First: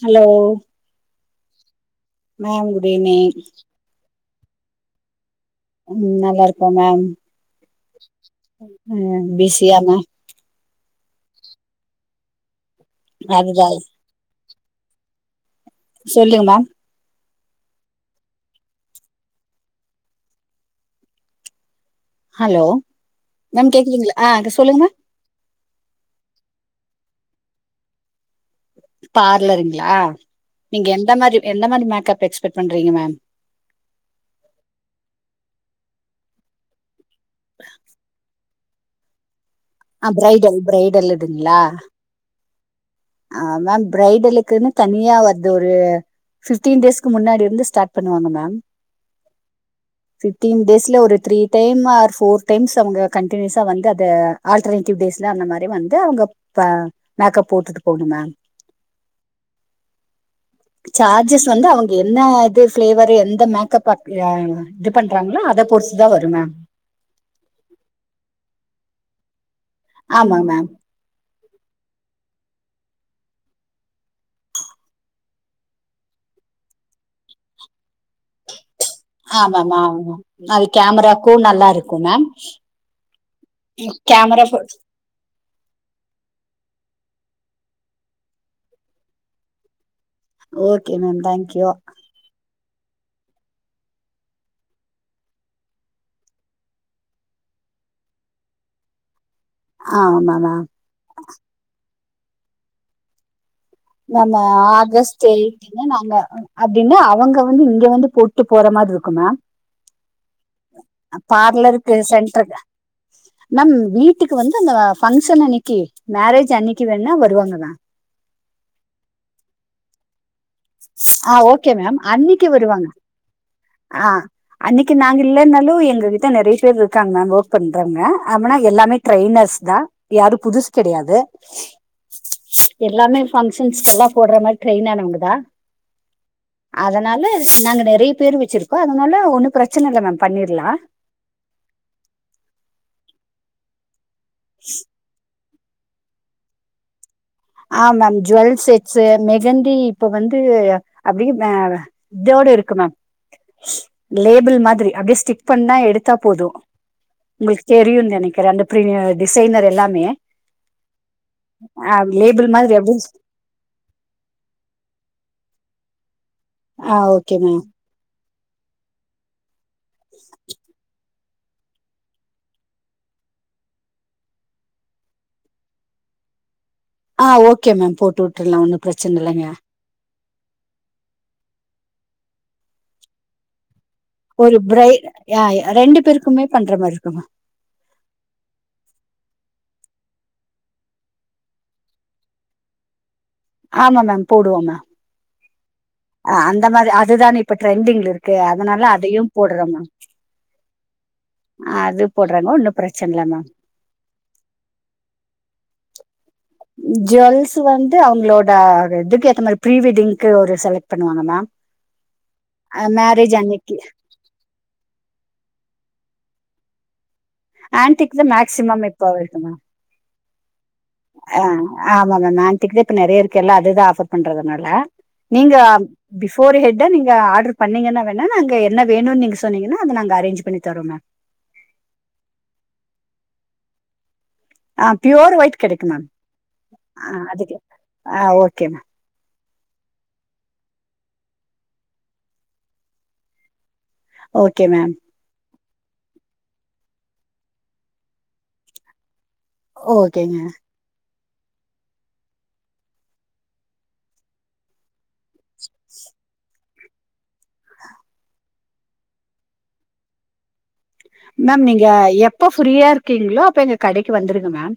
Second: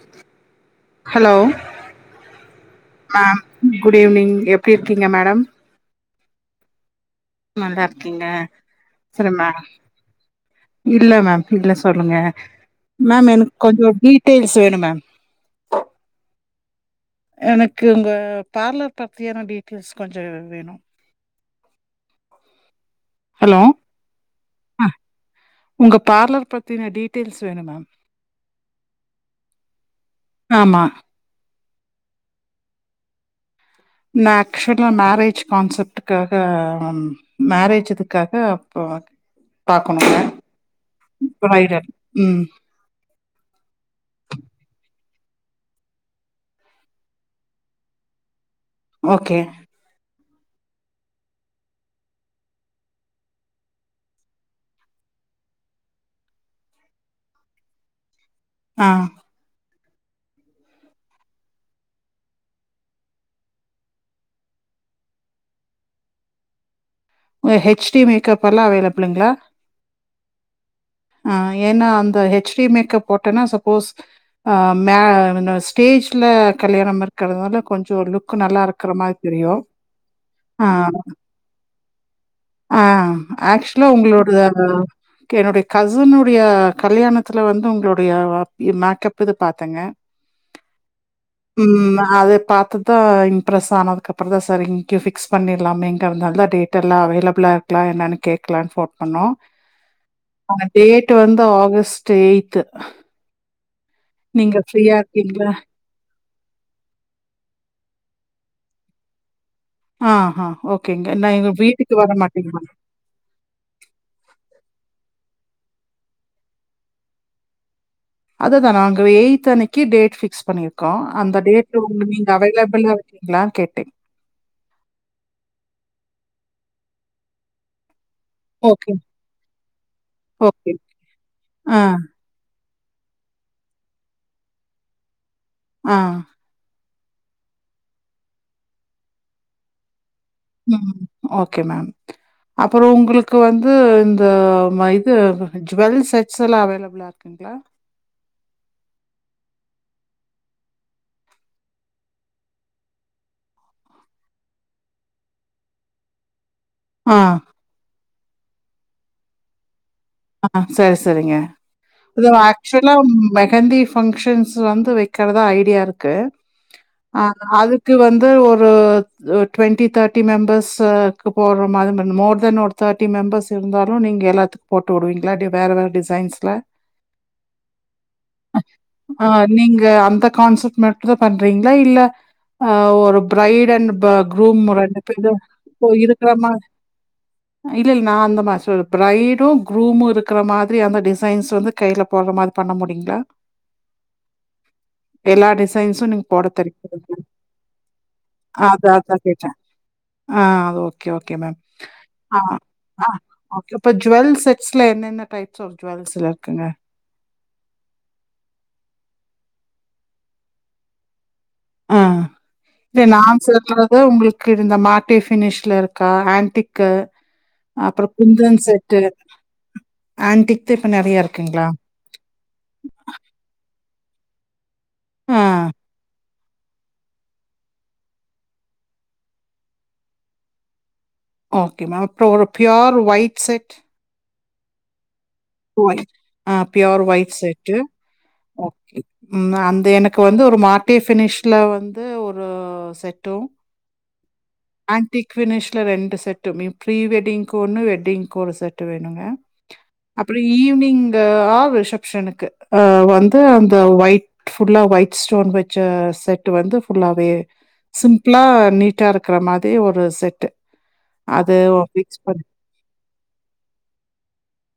Hello hello ma'am good அ evening good evening எப்டி இருக்கீங்க madam ம் நல்லாருக்க மேம் நல்லாருக்கீங்ள ம் சரிமா பிஸியா மேம் இல்ல மேம் [unintelligible] சொல்லுங்க மேம் எனக்கு அதுதா கொஞ்சொ வீட் டு சேடு மேம் சொல்லுங்கம எனக்கு உங்க பார்லர் பத்தியான டீட்டெயில்ஸ் கொஞ்சொ வேணு ஹலோ ஹலோ மேம் கேக்குதுங்ளா அ இத சொல்லுங்கம்மா அ உங்க பார்லர் பத்தின டீட்டெயில்ஸ் வேணும் மேம் பார்லருங்களா ஆமா நீங்க எந்த மாரி எந்த மாரி மேக்கப் எக்ஸ்பெக்ட் பண்றீங்க மேம் நா ஆக்சுவலா மேரேஜ் கான்செப்டுக்காக மேரேஜ் இதுக்காக போவாங்க ஆ பிரைடல் ப்ரைடல் இதுங்களா ம் ஆ மேம் பிரரைடலுக்குன்னு தனியா வர்து ஒரு ஃபிப்டீன் டேஸ்க்கு முன்னாடி இர்ந்து ஸ்டார்ட் பண்ணுவாங்க மேம் ஓகே பிஃப்டீன் டேஸ்ல ஒரு three time or four times அவுங்க கண்டினியூஸா வந்து அத ஆல்டர்னேட்டிவ் டேஸ்ல அந்த மாரி வந்து அவுங்க மேக்கப் போட்டுட்டு போணு மேம் ஆஹ்ன் சார்ஜஸ் வந்து அவுங்க என்ன இது ஃப்ளேவர் எந்த மேக்கப் ஆர்ட் அஹ் எது பண்றாங்களோ அத பொருத்துதா வரு மேம் உங்க ஹெச் டி மேக்கப் அல்லா அவைலபிள்ளுங்கலா ஆமா மேம் ஆஹ்ன் ஏன்னா அந்த ஹெச்டி மேக்கப் போட்டேனா சப்போஸ் ஆஹ்ன் மே இந்த ஸ்டேஜ்ல்லா கல்யாணம் இருக்கிறதுனால கொஞ்சோ லுக் நல்லா இருக் ஆமாமாமா ஆமா அது கேமராக்கு நல்லா இருக்கு மேம் ஆஹ் ஆக்சுலா உங்களோடது கேமரா அது என்னுடைய கசினுடைய கல்யாணத்ல வந்து உங்களுடைய மேக்கப் இது பாத்தேங்க ஓகே மேம் தேங்க்யூ உம் அது பாத்து த்த இம்ப்ரஸ் ஆனதுக்கு அப்றோ தான் சரி இங்க ஃபிக்ஸ் பண்ணிடலாமே இங்க நல்ல டேட்டல்லா அவைலப் பிளா இருக்கல என்னனு கேக்லான் ஃபோன் பண்ணோ ஆமா அவுங்க மேம் டேட் ட்டு வந்து ஆகஸ்ட் எய்த்து நம்ம ஆகஸ்ட் இருக்கீங்களா? எய்டி இதே நாங்க அப்டின்னு அவங்க வந்து இங்க வந்து போட்டு போற மாரி இருக்கு மேம் ஆஹ்ஹ ஓகேங்க நான் எங்க வீட்டுக்கு பார்லருக்கு வரமாட்டேங்க சென்டருக்கு மேம் வீட்டுக்கு வந்து அந்த ஃபங்ஷன் அன்னைக்கு மேரேஜ் அன்னைக்கு வேனா வருவாங்க மேம் அதுதா நாங்க எய்த் அன்னைக்கு டேட் பிக்ஸ் பண்ணியிருக்கோ ஆ அந்த ஓகே டேட்டு மேம் உங் நீங்க அன்னைக்கு வருவாங்க ஆவைலபிள்ளா இருகீங்களான் கேட்ட ஆ அன்னைக்கு நாங்க இல்லனாலு எங்க கிட்ட நறைய பேர் இருக்காங்க மேம் ஒர்க் பண்றங்க அப்பனா ஓகே, எல்லாமே ட்ரெயினர்ஸ் தான் யாரும் புதுசு ஓகே. கிடையாது ஆ, எல்லாமே பங்க்ஷன்ஸ்க்குலா போடுற மாரி ட்ரெயின் ஆனவங்கதா ஆஹ்ன் அதனால நாங்க நறைய பேர் வச்சிருக்கோ அதனால ஒண்ணு பிரச்சன இல்ல மேம் பண்ணிர்லா ம். ஓகே மேம் அப்புறோ உங்களுக்கு வந்து இந்த மை இது ஜோவல் செட்ஸ்லா அவைலபிளா இருக்குங்களா ஆ மேம் ஜோவல் செட்ஸ்ஸு மெகந்தி இப்போ வந்து அப்டி இதோடு இருக்கு மேம் லேபிள் மாதிரி அப்டி ஸ்டிக் பண்ணா எடுத்தா போது ஆஹ்ன் உங்களுக்கு தெரியுன் நினைக்கிறே அந்த பெரிய டிசைனர் எல்லாமே ஆஹ்ன்‌ சரி சரிங்க ஆ [unintelligible] லேபிள் மாதிரி ஆக்சுலா அப்டியே மெஹந்தி பங்கஷன்ஸ் வந்து வைக்றதா ஐடியா இருக்கு ஆ ஓகே மேம் அது க்கு வந்து ஒரு டு்வெண்ட்டி தேர்ட்டி மெம்பர்ஸு போடுற மாறி மோர் தென் ஒரு தேர்டி மெம்பர்ஸ் இருந்தாலு நீங்க எல்லாத்துக்கு போட் போடுவீங்களா வேற ஏதாது டிசைன்ஸ்ல ஆஹ்ன் ஓகே மேம் போட்டு விட்ரலா ஒன்னு பிரச்சன அ இல்லங்க நீங்க அந்த கான்செப்ட் மட்டும்தா பண்றீங்களா இல்ல ஒரு பிரைட் அண்ட் ஒரு குரூம் பிரை ரெண்டு பேருமே யா இப்ப ரெண்டு இருக்கிற பேருக்குமே மாரி பண்ற இருக்குங்க இல்ல இல்ல நான் அந்த மாரி சொல்லு ப்ரைடு குரூமு இருக்கற மாதிரி அந்த டிசைன்ஸ் வந்து கைல போடுற மாதிரி பண்ண முடியுங்களா ஆமா மேம் போடுவோ மேம் எல்லா டிசைன் அஹ்ன் அந்த மாரி அதுதானே இப்ப ட்ரெண்டிங்ல இருக்கு அதனால அதையும் போடுறோ மேம் ஆஹ்ன் ஓகே ஓகே மேம் அது ஆ போடுறாங்க ஒன்னு பிரச்சன ஆஹ்ன் இல்ல மேம் இப்ப ஜோவல் செட்ஸ்ல என்னென்ன டைப்ஸ் ஆஃப் ஜோவல்ஸ்ல இருக்குங்க ஜுவல்ஸ் வந்து அவங்களோட இதுக்கு ஏத்த மாரி ப்ரீ வெட்டிங்கு ஒரு செலக்ட் பண்ணுவாங்க மேம் ஆ இதே நா மேரேஜ் அன்னைக்கு சொல்றது உங்களுக் க்கு இந்த மாட்டி ஃபினிஷ்ல இருக்கா ஆண்டிக்கு அப்பறோ ஆன்டிக் தா குந்தன் மேக்சிமம் செட்டு இப்போ இருக்கு மேம் ஆன்டிக் தா இப்ப நெறைய ஆ இருக்குங்ளா ஆமா மேம் ஆண்டிக்கு தா இப்ப நெறைய இருக்கு எல்லா அதுதா ஆஃபர் பண்றதுனால ஆ நீங்க பிஃபோ ஃபோர் ஹெட்டா நீங்க ஆர்டர் பண்ணிங்கன்னா வேணா நாங்க என்ன வேணுன்னு நீங்க சொன்னிங்கன்னா அத நாங்க அரேஞ்ச் பண்ணி தரோ மேம் ஓகே மேம் அப்றோ ஒரு பியோர் ஒயிட் செட் ஆ பியோர் ஒயிட் கெடைக்கு மேம் ஒயிட் ஆ பியோர் ஆ ஒயிட் அதுக்கு செட்டு ஆ மேம் ஓகே ம் அந்த எனக்கு வந்து ஒரு மாட்டி ஃபினிஷ்ல வந்து ஒரு செட்டும் ஓகே மேம் ஆண்டிக் ஃபினிஷ்ல ரெண்டு செட்டுமே ப்ரீ வெட்டிங்க்கு ஒன்னு வெட்டிங்க்கு ஒரு செட்டு வேணுங்க ஓகேங்க அப்பறோ ஈவ்னிங் ஆ ரிசப்ஷனுக்கு அ வந்து அந்த ஒயிட் ஃபுல்லா ஒயிட் ஸ்டோன் வச்ச செட்டு வந்து ஃபுல்லாவே சிம்பிளா நீட்டா இருக்ற மாரி ஒரு செட்டு அது மேம் நீங்க ஃபிக்ஸ் பண்ணி எப்போ ஃப்ரீயா இருக்கீங்ளோ அப்ப எங்க கடைக்கு வந்துருங்க மேம்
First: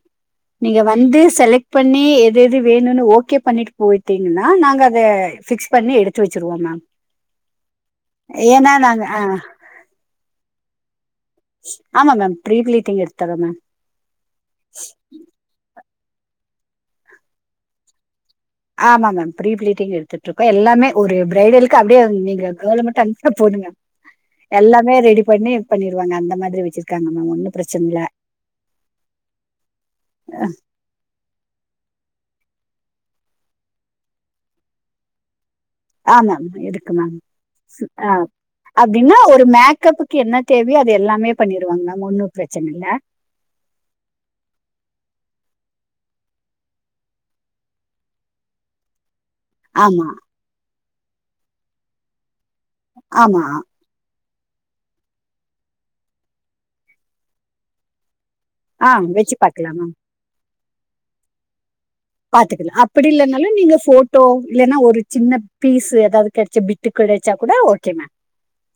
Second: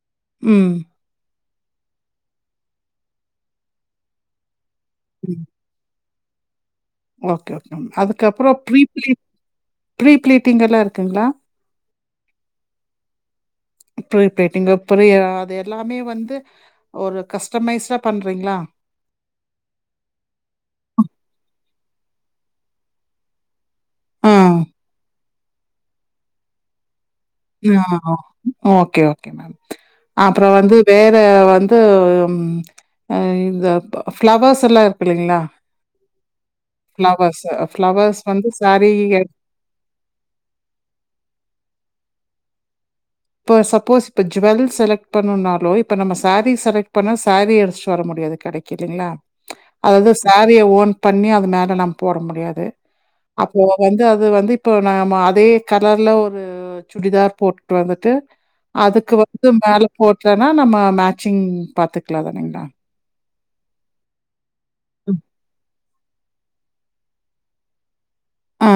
ம், நீங்க வந்து செலக்ட் பண்ணி எது எது வேணும்னு ஓகே பண்ணிட்டு போயிட்டீங்னா நாங்க அத ம். பிக்ஸ் பண்ணி எடு த்து வச்சிருவோ மேம் ஓகே ஓகே அதுக்கப்றோ ஏன்னா ப்ரீ நாங்க ஆ பிளீட் ப்ரீ பிளீட்டிங் எல்லா இருக்குங்ளா ஆமா மேம் பிரீ பிளீடிங் எடுத்து தரோ மேம் ப்ரீ வெட்டிங்கு அப்பறோ எ அது எல்லாமே வந்து ஒரு கஸ்டமைஸ்டா பண்றீங்ளா ஆமாங்க ப்ரீ பிளீட்டிங் எடுத்துட்டுருக்கோ எல்லாமே ஒரு ப்ரைடலுக்கு அப்டியே நீங்க கேள் மட்டு அனுப்புனா போதுங்க ஆ. எல்லாமே ரெடி பண்ணி இது பண்ணிருவாங்க அந்த மாதிரி வச்சிருக்காங்க மேம் பிரச்சன இல்ல ஆ ஓகே ஓகே மேம் அப்பறோ வந்து வேற வந்து அ இந்த ஃப்ளவர்ஸ் எல்லா இருக்கு இல்லைங்ளா ஆமாங்க இருக்கு மேம் ஆ ஃப்ளவர்ஸ் வந்து சாரீ அப்டின்னா ஒரு மேக்கப் க்கு என்ன தேவையோ அது எல்லாமே பண்ணிருவாங்க ஒண்ணு பிரச்சன இல்ல இப்போ சப்போஸ் இப்போ ஜுவெல் செலக்ட் பண்ணுனாலோ இப்ப நம்ம சாரி செலக்ட் பண்ணா சாரி எடுத்துட்டு வர முடியாது கடைக் கில்லா ஆமா அதாவது சாரிய ஓன் பண்ணி அது மேல நம்ம போட முடியாது ஆமா அப்போ வந்து அது வந்து இப்போ நம்ம அதே கலர்ல ஒரு சுடிதார் போட்டுட்டு வந்துட்டு ஆ அதுக்கு வெச்சு வந்து பாக்கலா மேல மேம் போட்றேன்னா நம்ம மேச்சிங் பாத்து பாத்துக்கலா அப்டி இல்லனாலு நீங்க போட்டோ இல்லன்னா ஒரு சின்ன பீஸ்ஸு ஏதாவது கெடச்ச பிட் கெடச்சா கூட ஓகே மேம் ஆ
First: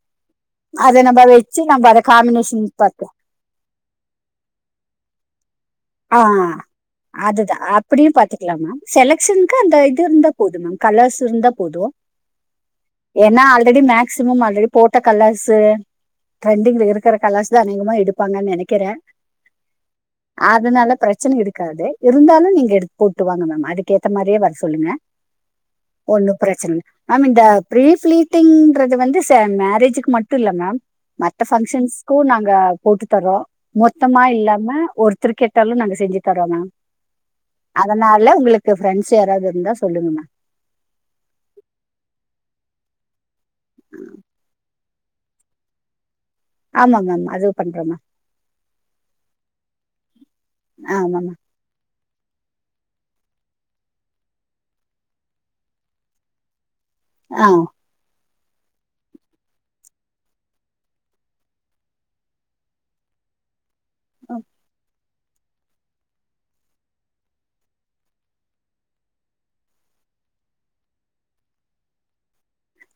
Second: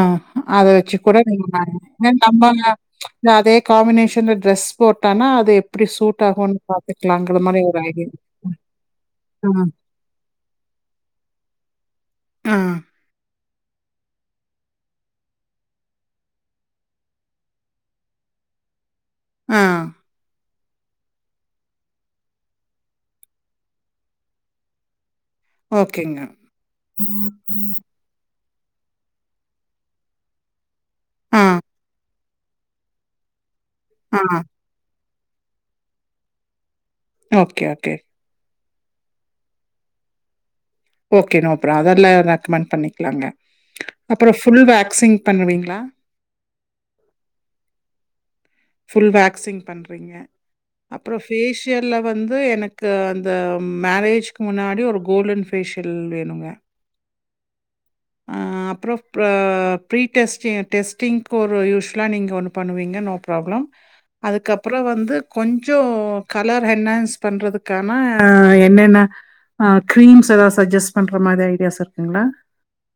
அத வச்சு கூட நம்ம நீங்க வெச்சு மேச் நம்ம அத மேம் நம்ம காம்பினேஷன் பாத்து அதே காம்பினேஷன்ல ட்ரெஸ் போட்டானா அது எப்படி ஆ சூட் ஆகுன்னு பாக் அதுதா அப்டியு பாத்துக்கலா மேம் செலக்சனுக்கு ம். அந்த இது இருந்தா போதும் மேம் கலர்ஸ் இருந்தா போதும் ஆ ஏன்னா ஆல்ரெடி மேக்சிமம் ஆல்ரெடி போட்ட கலர்ஸ்ஸு டிரெண்டிங்ல இருக்கற கலர்ஸ் தா அதிகமா எடுப்பாங்கனு நெனைக்கிறே ஆ அதனால பிரச்சன இருக்காது இருந்தாலு நீங்க எடுத்து போட்டு வாங்க மேம் அதுக்கு ஏத்த மாரியே வர சொல்லுங்க ஓகேங்க. ஒண்ணு பிரச்சன மேம் இந்த பிரீ ஃப்ளீட் டிங்றது வந்து ச மேரேஜூக்கு மட்டு இல்ல மேம் ஆ, மத்த ஃபங்க்ஷன்ஸ் க்கு நாங்க போட்டு தரோ ஆ. மொத்தமா இல்லாம ஒரு எத்தன கேட்டாலு நாங்க செஞ்சு தரோம் மேம் ஓகே, ஓகே. அதனா ல உங்களுக்கு ப்ரெண்ட்ஸ் யாராவது இருந்தா சொல்லுங்கம்மா ஓகே நோ ப்ரா அதெல்லா ரெக்கமெண்ட் பண்ணிக்கலாங்க அப்புற ஃபுல் வேக்சிங் பண்ணுவீங்ளா ஆமாங்க ஆமா அது பண்றோம்மா ஃபுல் வேக்சிங் பண்றீங்க அப்புற ஆமா மேம் ஃபேஷ் ஷியல்ல வந்து எனக்கு அந்த மேரேஜ்க்கு முன்னாடி ஒரு கோல்டன் ஃபேஷியல் வேணுங்க ஆ ஆ அப்புற ப் ப்ரீ டெஸ்ட்டி டெஸ்டிங்க்கு ஒரு யூஷுவவலா நீங்க ஒன்னு பண்ணுவீங்க நோ ப்ராப்ளம் அதுக்கப்புற வந்து கொஞ்ச கலர் ஹென்னாஸ் பண்றதுக்கான என்னென்ன க்ரீம்ஸ் எதாவது ஷஜ்ஜஸ்ட் பண்ற மாரி ஐடியாஸ் இருக்குங்களா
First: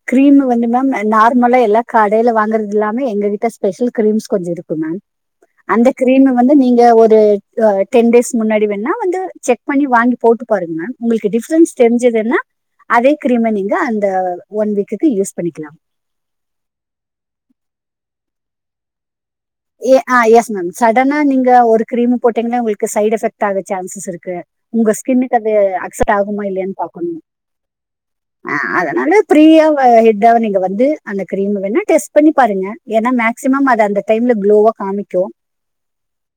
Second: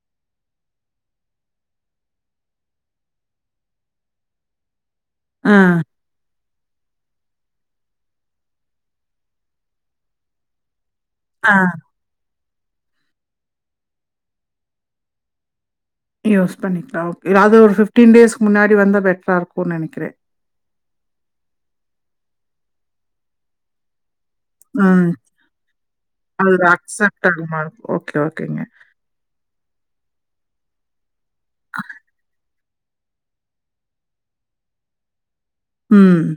கிரீமு வந்து மேம் நார்மலா எல்லா கடைல வாங்குறதுல்லாமே எங்க கிட்ட ஸ்பெஷல் கிரீம்ஸ் கொஞ்ச இருக்கு மேம் ஆ, அந்த கிரீமு வந்து நீங்க ஒரு டென் டேஸ் முன்னாடி வேண்ணா வந்து செக் பண்ணி வாங்கி போட்டு பாருங்க உங்களுக்கு ஆ டிஃபரென்ஸ் தெரிஞ்சுதுன்னா அதே கிரீமை நீங்க அந்த ஒன் வீக்குக்கு யூஸ் பண்ணிக்கலா யூஸ் பண்ணிக்லா அது ஒரு ஃபிப்டீன் டேஸ்கு முன்னாடி வந்தா பெட்ரா இருக் ஏ ஐ எஸ் மேம் சடனா நீங்க ஒரு கிரீமு போட்டீங்கனா உங்களுக்கு சைட் எஃபெக்ட் ஆக சான்சஸ் இருக்கு உங்க ம். ஸ்கினுக்கு அது அக்சப்ட் ஆகுமா அது இல்லயான்னு பாக்கணு அக்செப்ட் ஆகுமா? இருக்கும். ஓகே, ஓகேங்க. அதனால ப்ரீயா ஹெட்டாவ நீங்க வந்து அந்த கிரீம் வேணா டெஸ்ட் பண்ணி பாருங்க ஏன்னா மாக்சிமம் அத அந்த டைம்ல க்ளோவா காமிக்கு ம்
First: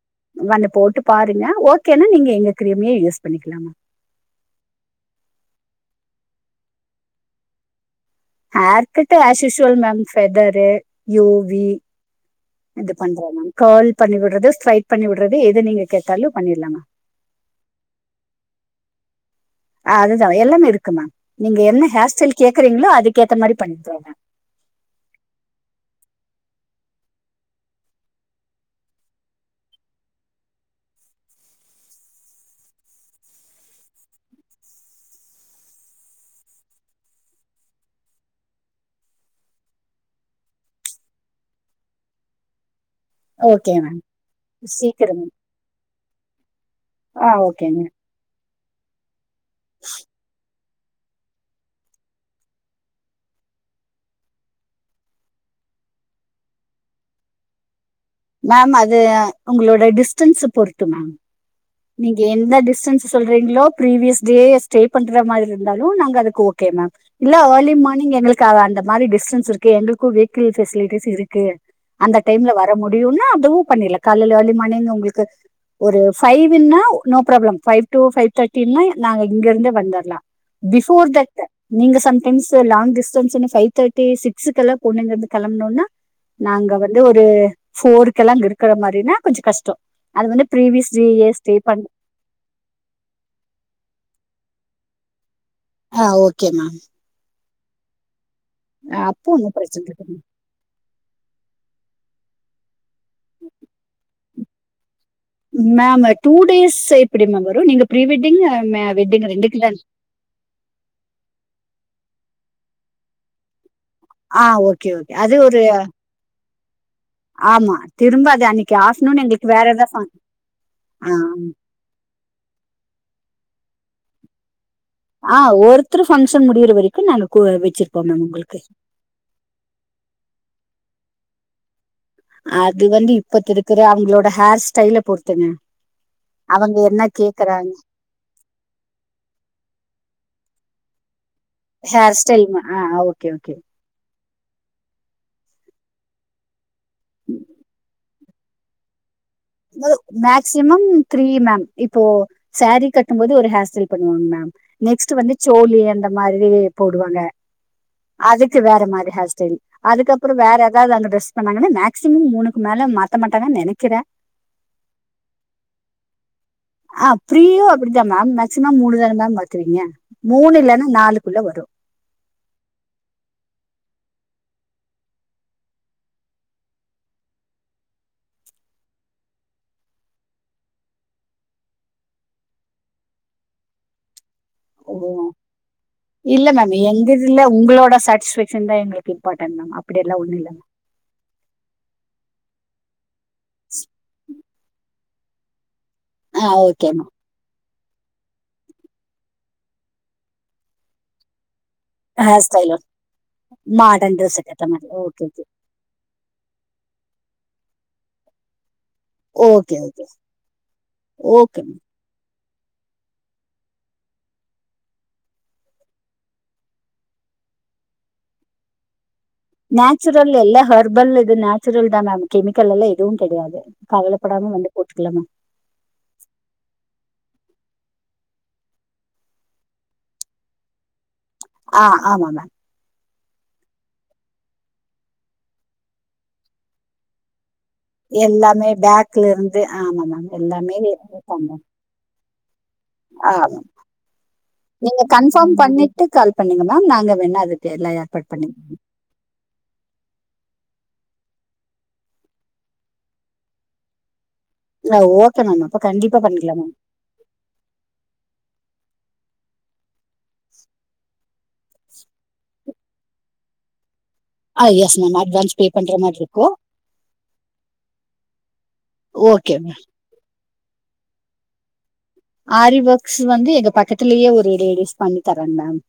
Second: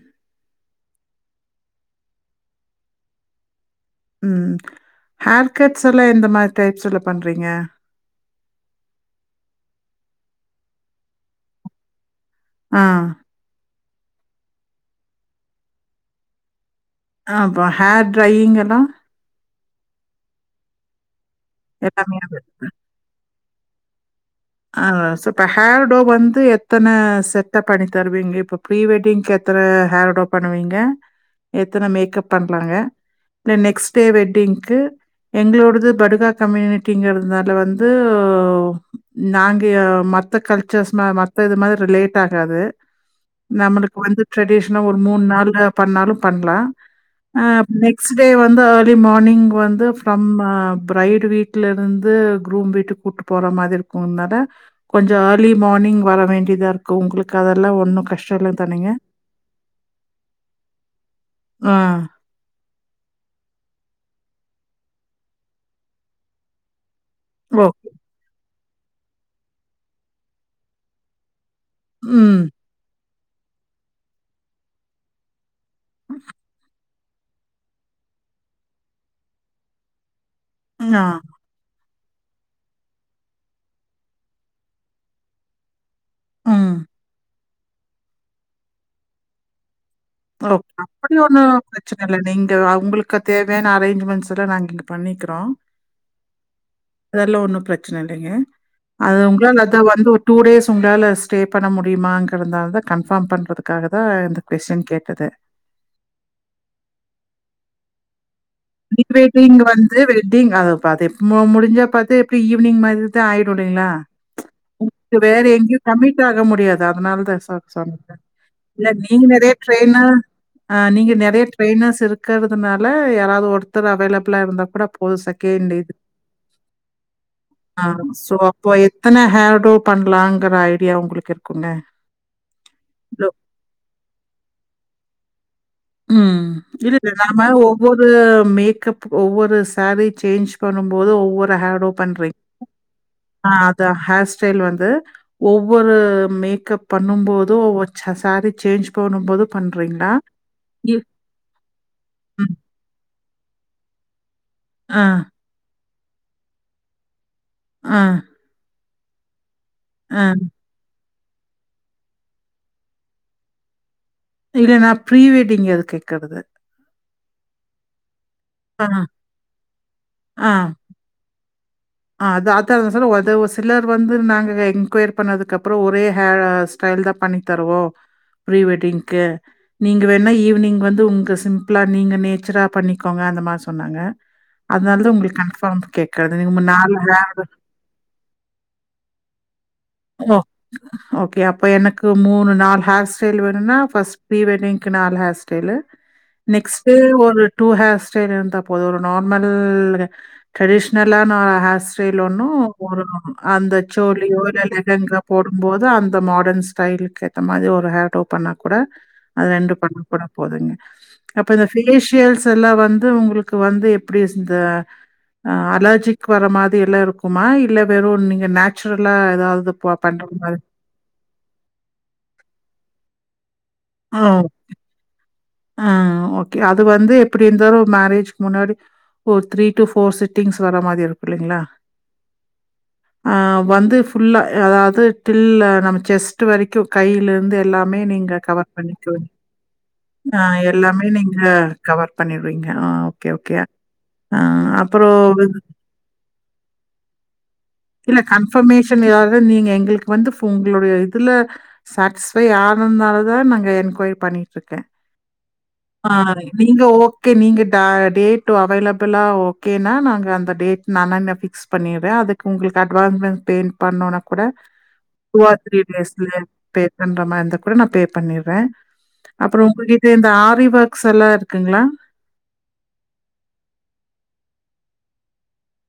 வந்து போட்டு பாருங்க ஓகேன்னா நீங்க எங்க கிரீமயே யூஸ் பண்ணிக்கலாம்மா ம் ஹேர்கட்ஸ் எல்லா எந்த மாரி டைப்ஸுல பண்றீங்க haircut as usual ma'am feather UV ஆ. இது பண்றோ மேம் கர்ல் பண்ணி விடுறது ஸ்ட்ரைட் பண்ணி விடுறது எத நீங்க கேட்டாலு பண்ணிட்லா மேம் அ அப்பொ ஹேர் ட்ரையிங்க் எல்லா ஆ அதுதா எல்லாமே இருக்கு மேம் நீங்க என்ன ஹேர் எல்லாமே அது. ஸ்டைல் கேக்குறீங்களோ அதுக்கேத்த மாரி பண்ணி தரோ மேம் ஆ சூப்ப ஹேர்டோ வந்து எத்தன செட்டா பண்ணி தருவீங்க இப்ப ப்ரீ வெட்டிங்கு எத் தன ஹேர்டோ பண்ணுவீங்க எத்தன மேக்கப் பண்றாங்க நெக்ஸ்ட் டே வெட்டிங்கு எங்களோடது படுகா கம்யூனிட்டிங்கிறதுனால வந்து நாங்க மத்த கல்ச்சர்ஸ் மா மத்தது மாரி ரிலேட் ஆகாது ஓகே மேம் நம்மளுக்கு வந்து ட்ரெடிஷனா ஒரு சீக்கிரம் மூணு நாள் நா பண்ணாலு பண்ணலாம் ஆ நெக்ஸ்ட் டே வந்து ஏர்லி மார்னிங் வந்து ஃப்ரம் பிரைடு வீட்ல இருந்து க்ரூம் வீட்டுக் கூட்டுபோற மாதி கொன்னட கொஞ்ச ஏர்லி மார்னிங் வர வேண்டியதா இருக்கு உங்களுக்கு அதெல்லாம் ஒன்னும் கஷ்டம் இல்ல மேம் தானேங்க? அது உங்களோட டிஸ்டன்ஸ பொருத்து மேம் ஆ நீங்க எந்த டிஸ்டன்ஸ் சொல்றீங்களோ பீரிவியஸ் டே ஸ்டே பண்ற மாதிரி இருந்தாலு நாங்க அதுக்கு ஓகே மேம் இல்ல ஏர்லி ஓகே. மார்னிங் எங்களுக்கு அந்த மாதிரி டிஸ்டன்ஸ் இருக்கு எங்களுக்கு வெகிக்ள் ஃபசிலிட்டீஸ் இருக்கு அந்த ம். டைம்ல வர முடியும்னா அதுவும் பண்ணிடலா காலேல ஏர்லி மார்னிங் உங்களுக்கு ஒரு ஃபைவ்ன்னா no problem five two five தேர்ட்டின்னா நாங்க இங்க இருந்து வந்துடலா ஆ. பிஃபோர் தட் நீங்க சம்டைம்ஸ் லாங் டிஸ்டன்ஸ்ன்னு ஃபைவ் தேர்ட்டி சிக்ஸுக்கு எல்லா பொண்ணு இங்க இருந்து கெளம்பனும்னா நாங்க ம். வந்து ஒரு ஃபோருக்கெல்லா அங்க இருக்கிற மாதிரினா கொஞ்ச கஷ்ட அது வந்து ஃப்ரீவியஸ் அப்டி ஒன்னு பிரச்சனை இல்லை நீங்க உங்களுக்கு தேவையான அரேஞ்ச்மெண்ட்ஸ் எல்லா நாங்க இங்க பண்ணிக்கிறோம் ஆ ஓகே மேம் அதெல்லா ஒன்னும் பிரச்சனை இல்லைங்க அது அப்போ ஒன்னு உங்களாலதா பிரச்சன வந்து இருக்கு ஒரு டூ டேஸ் உங்களால ஸ்டே பண்ண முடியுமாங்கிருந்தால த கன்ஃபார்ம் பண்றதுக்காக தா இந்த கொஸ்டின் கேட்டது மேம் டூ டேஸ் எப்டி மேம் வரு நீங்க ப்ரீ வெட்டிங் மே ப்ரீ வெட்டிங் ரெண்டுக்கு தான வந்து வெட்டிங் அது பாதிப் ஓ முடிஞ்சா பாத்து எப்பிடி ஈவினிங் மாதிரி தா ஆயிடு இல்லைங்களா ஆ ஓகே ஓகே அது ஒரு த்த ஆக முடியாது அதனால தத்தா சொ ஆமா சொன்ன திரும்ப அது அன்னைக்கு இல்ல ஆஃப்டர்நூன் நீங்களே எங்களுக்கு வேற எதா ஃபங் டிரைனர் ஆ நீங்க நெறைய டிரைனர்ஸ் இருக் கறதுனால யாராவது ஒருத்தர் அவைலபிளா இருந்தா கூட போதும் ஆ செகண்ட் இது. ஒருத்தர் பங்க்ஷன் முடியற வரைக்கு நாங்க கூ ஆ வெச்சிருப்போ மேம் சோ உங்களுக்கு அப்போ எத்தன ஹேர்டோ பண்ணலாங்கற ஐடியா உங்களுக்கு இருக்குல்ல அது வந்து இப்பத்து இருக்குற அவங்களோட ஹேர் ஸ்டைல பொறுத்துங்க ம் அவங்க இது என்ன பேர்தா நாம கேக்குறாங்க ஒவ்வொரு ப்ப மேக்கப் ஒவ்வொரு சாரீ சேஞ்ச் பண்ணும் போது ஒவ்வொர் இப்போ ஹர்டோப் ஹேர் பண்றே ஸ்டைல் மா ஆ ஓகே ஆ ஓகே இந்த ஹேர் ஸ்டைல் வந்து ஒவ்வொரு மேக்கப் பண்ணும்போது ஒவ்வொரு ஜா சாரீ சேஞ்ச் பண்ணும்போது பண்றீங்களா சிமம் இ த்ரீ மேம் இப்போ ம். சாரீ கட்டும் போது ஒரு ஹேர் ஸ்டைல் பண்ணுவாங்க மேம் ஆ, நெக்ஸ்ட் வந்து சோ நீங்க அந்த மாதிரி போடுவாங்க ஆ அதுக்கு வேற மாதிரி ஹேர்ஸ்டைல் ஆ. அதுக்கப்பறோ வேற அதாவது அந்த டிரெஸ் பண்ணாங்கன்னா மேக்சிமம் மூணுக்கு மேல மாத்தமாட்டாங்க நெனைக்கிறே இல்ல நா ப்ரீ வெட்டிங் எதுக்கு கேக்கறது ஆ ப்ரீயா அப்படிதா மேம் மேக்சிமம் ஆ, மூணு தானே மேம் மாத்துவீங்க ஆ, மூணு இல்லன்னா நாலுக்குள்ள வரு ஆ அதா ஆத்தர அவசரத்துல ஒரு சிலர் வந்து நாங்க என்கொயர் பண்ணதுக்கப்பறோ ஒரே ஹேர்ஸ் கயில்டா பண்ணி தருவோ ஃப்ரீ வெட்டிங்க்கு நீங்க வேணுன்னா ஈவினிங் வந்து உங்கள் சிம்பிளா நீங்க நேச்சரால பண்ணிக்கோங்க அந்த மாதிரி சொன்னாங்க அதனால தா உங்களுக்கு கன்ஃபாம் கேக்கறது உங்க நா எங்கலதுல்ல உங்களோட சாட்ஸ்ஃபேக்ஷன் தா எங்களுக்கு இம்பார்ட்டன் மேம் அப்படியேல்லா ஓ! ஒன்னுல்ல ஓகே அப்போ எனக்கு மூணு நாலு ஹேர் ஸ்டைல் வேணுன்னா ஃபர்ஸ்ட் ப்ரீ வெட்டிங் க்கு நாலு ஹேர் ஸ்டைல்லு ஆ ஓகே நெக்ஸ்ட்டே மேம் ஒரு டூ ஹேர் ஸ்டைல் இருந்த போது ஒரு நார்மல்லு ட்ரெடிஷ்லான ஹேர் ஸ் ஸ்டைல் ஹேர் ஒன்னு ஸ்டைல் போடணுன்னு அந்த மாடர்ன் ட்ரெஸ் சோழியோ எடுத்த இல்ல மாதிரி ஓகே ஓகே ம்போது அந்த மாடர்ன் ஸ்டைலுக்கு ஏத்த மாரி ஒரு ஹேர் டோப்பன்னா கூட அது ரெண்டு ஓகே பண்ணு ஓகே கூட போதுங்க அப்ப ஓகே இந்த மேம் ஃபேஸ் ஸியல்சல்லா வந்து உங்களுக்கு வந்து எப்படி இந்த அ அலர்ஜிக் வரற மாதிரி இல்லா இருக்குமா இல்ல வெறு நீங்க நேச்சுரலா ஏதாவது ப பண்ற மாதிரி நேச்சுரல்லயில்ல ஹர்பல் இது நேச்சுரல் தா மேம் கெமிக்கல்லெலா எதுவு கடையாது ஆ, கவலப்படாம வந்து போட்டுக்கலாங்க ஆ ஓகே அது வந்து எப்பிடி இருந்தாலு மேரேஜ்க்கு முன்னாடி ஒரு த்ரீ டூ ஃபோர் செட்டிங்ஸ் வர மாரி இருக்கு இல்லைங்ளா ஆ ஆமாங்க ஆ வந்து ஃபுல்லா அதாவது டில் நம்ம ஜெஸ்ட்டு வரைக்கியு கையிலருந்து எல்லா மே நீங்க கவர் பண்ணிக்கோ வந்து ஆமாங்க ஆ எல்லாமே நீங்க கவர் பண்ணிடுவீங்க ஆ ஓகே ஓகே ஆமா ஆ அப்றோ ஒரு டூ கால் பண்ணிங்க மேம் நாங்க வேன்னா அதுக் இல்ல கன்ஃபர்மேஷன் ஏதாவது நீங்க எங்களுக்கு வந்து ஃபோன் உங்களுடைய இதுல சப்ஸ்கிரைப் ஆனனால தா நாங்க என்கொயரி பண்ணி ட்ருக்கே பண்ணிக்கலாம் ஓகே மேம் அப்ப ஆ கண்டிப்பா பண்ணிக்கலாம் மேம் நீங்க ஓங் ஓகே நீங்க ட டேட்டு அவைலபிளா ஓகேனா நாங்க அந்த டேட் நானா ஃபிக்ஸ் பண்ணிறே அதுக் உங்களுக்கு அட்வான்மென் பேன் பண்னுனா கூட ஆ yes ma'am two advance or pay three பண்ற மாதிரி டேஸ்ல இருக்கும் பே பண்ற மா இந்தா கூட நா பே பண்ணிட்றே ஓகே அப்பறம் மேம் உங்க கிட்ட இந்த ஆரி ஒர்க்ஸ் எல்லா இருக்குங்களா ஆரிவொர்க்ஸ் வந்து எங்க பக்கத்துலேயே ஒரு லேடிஸ் பண்ணி தராங்க மேம்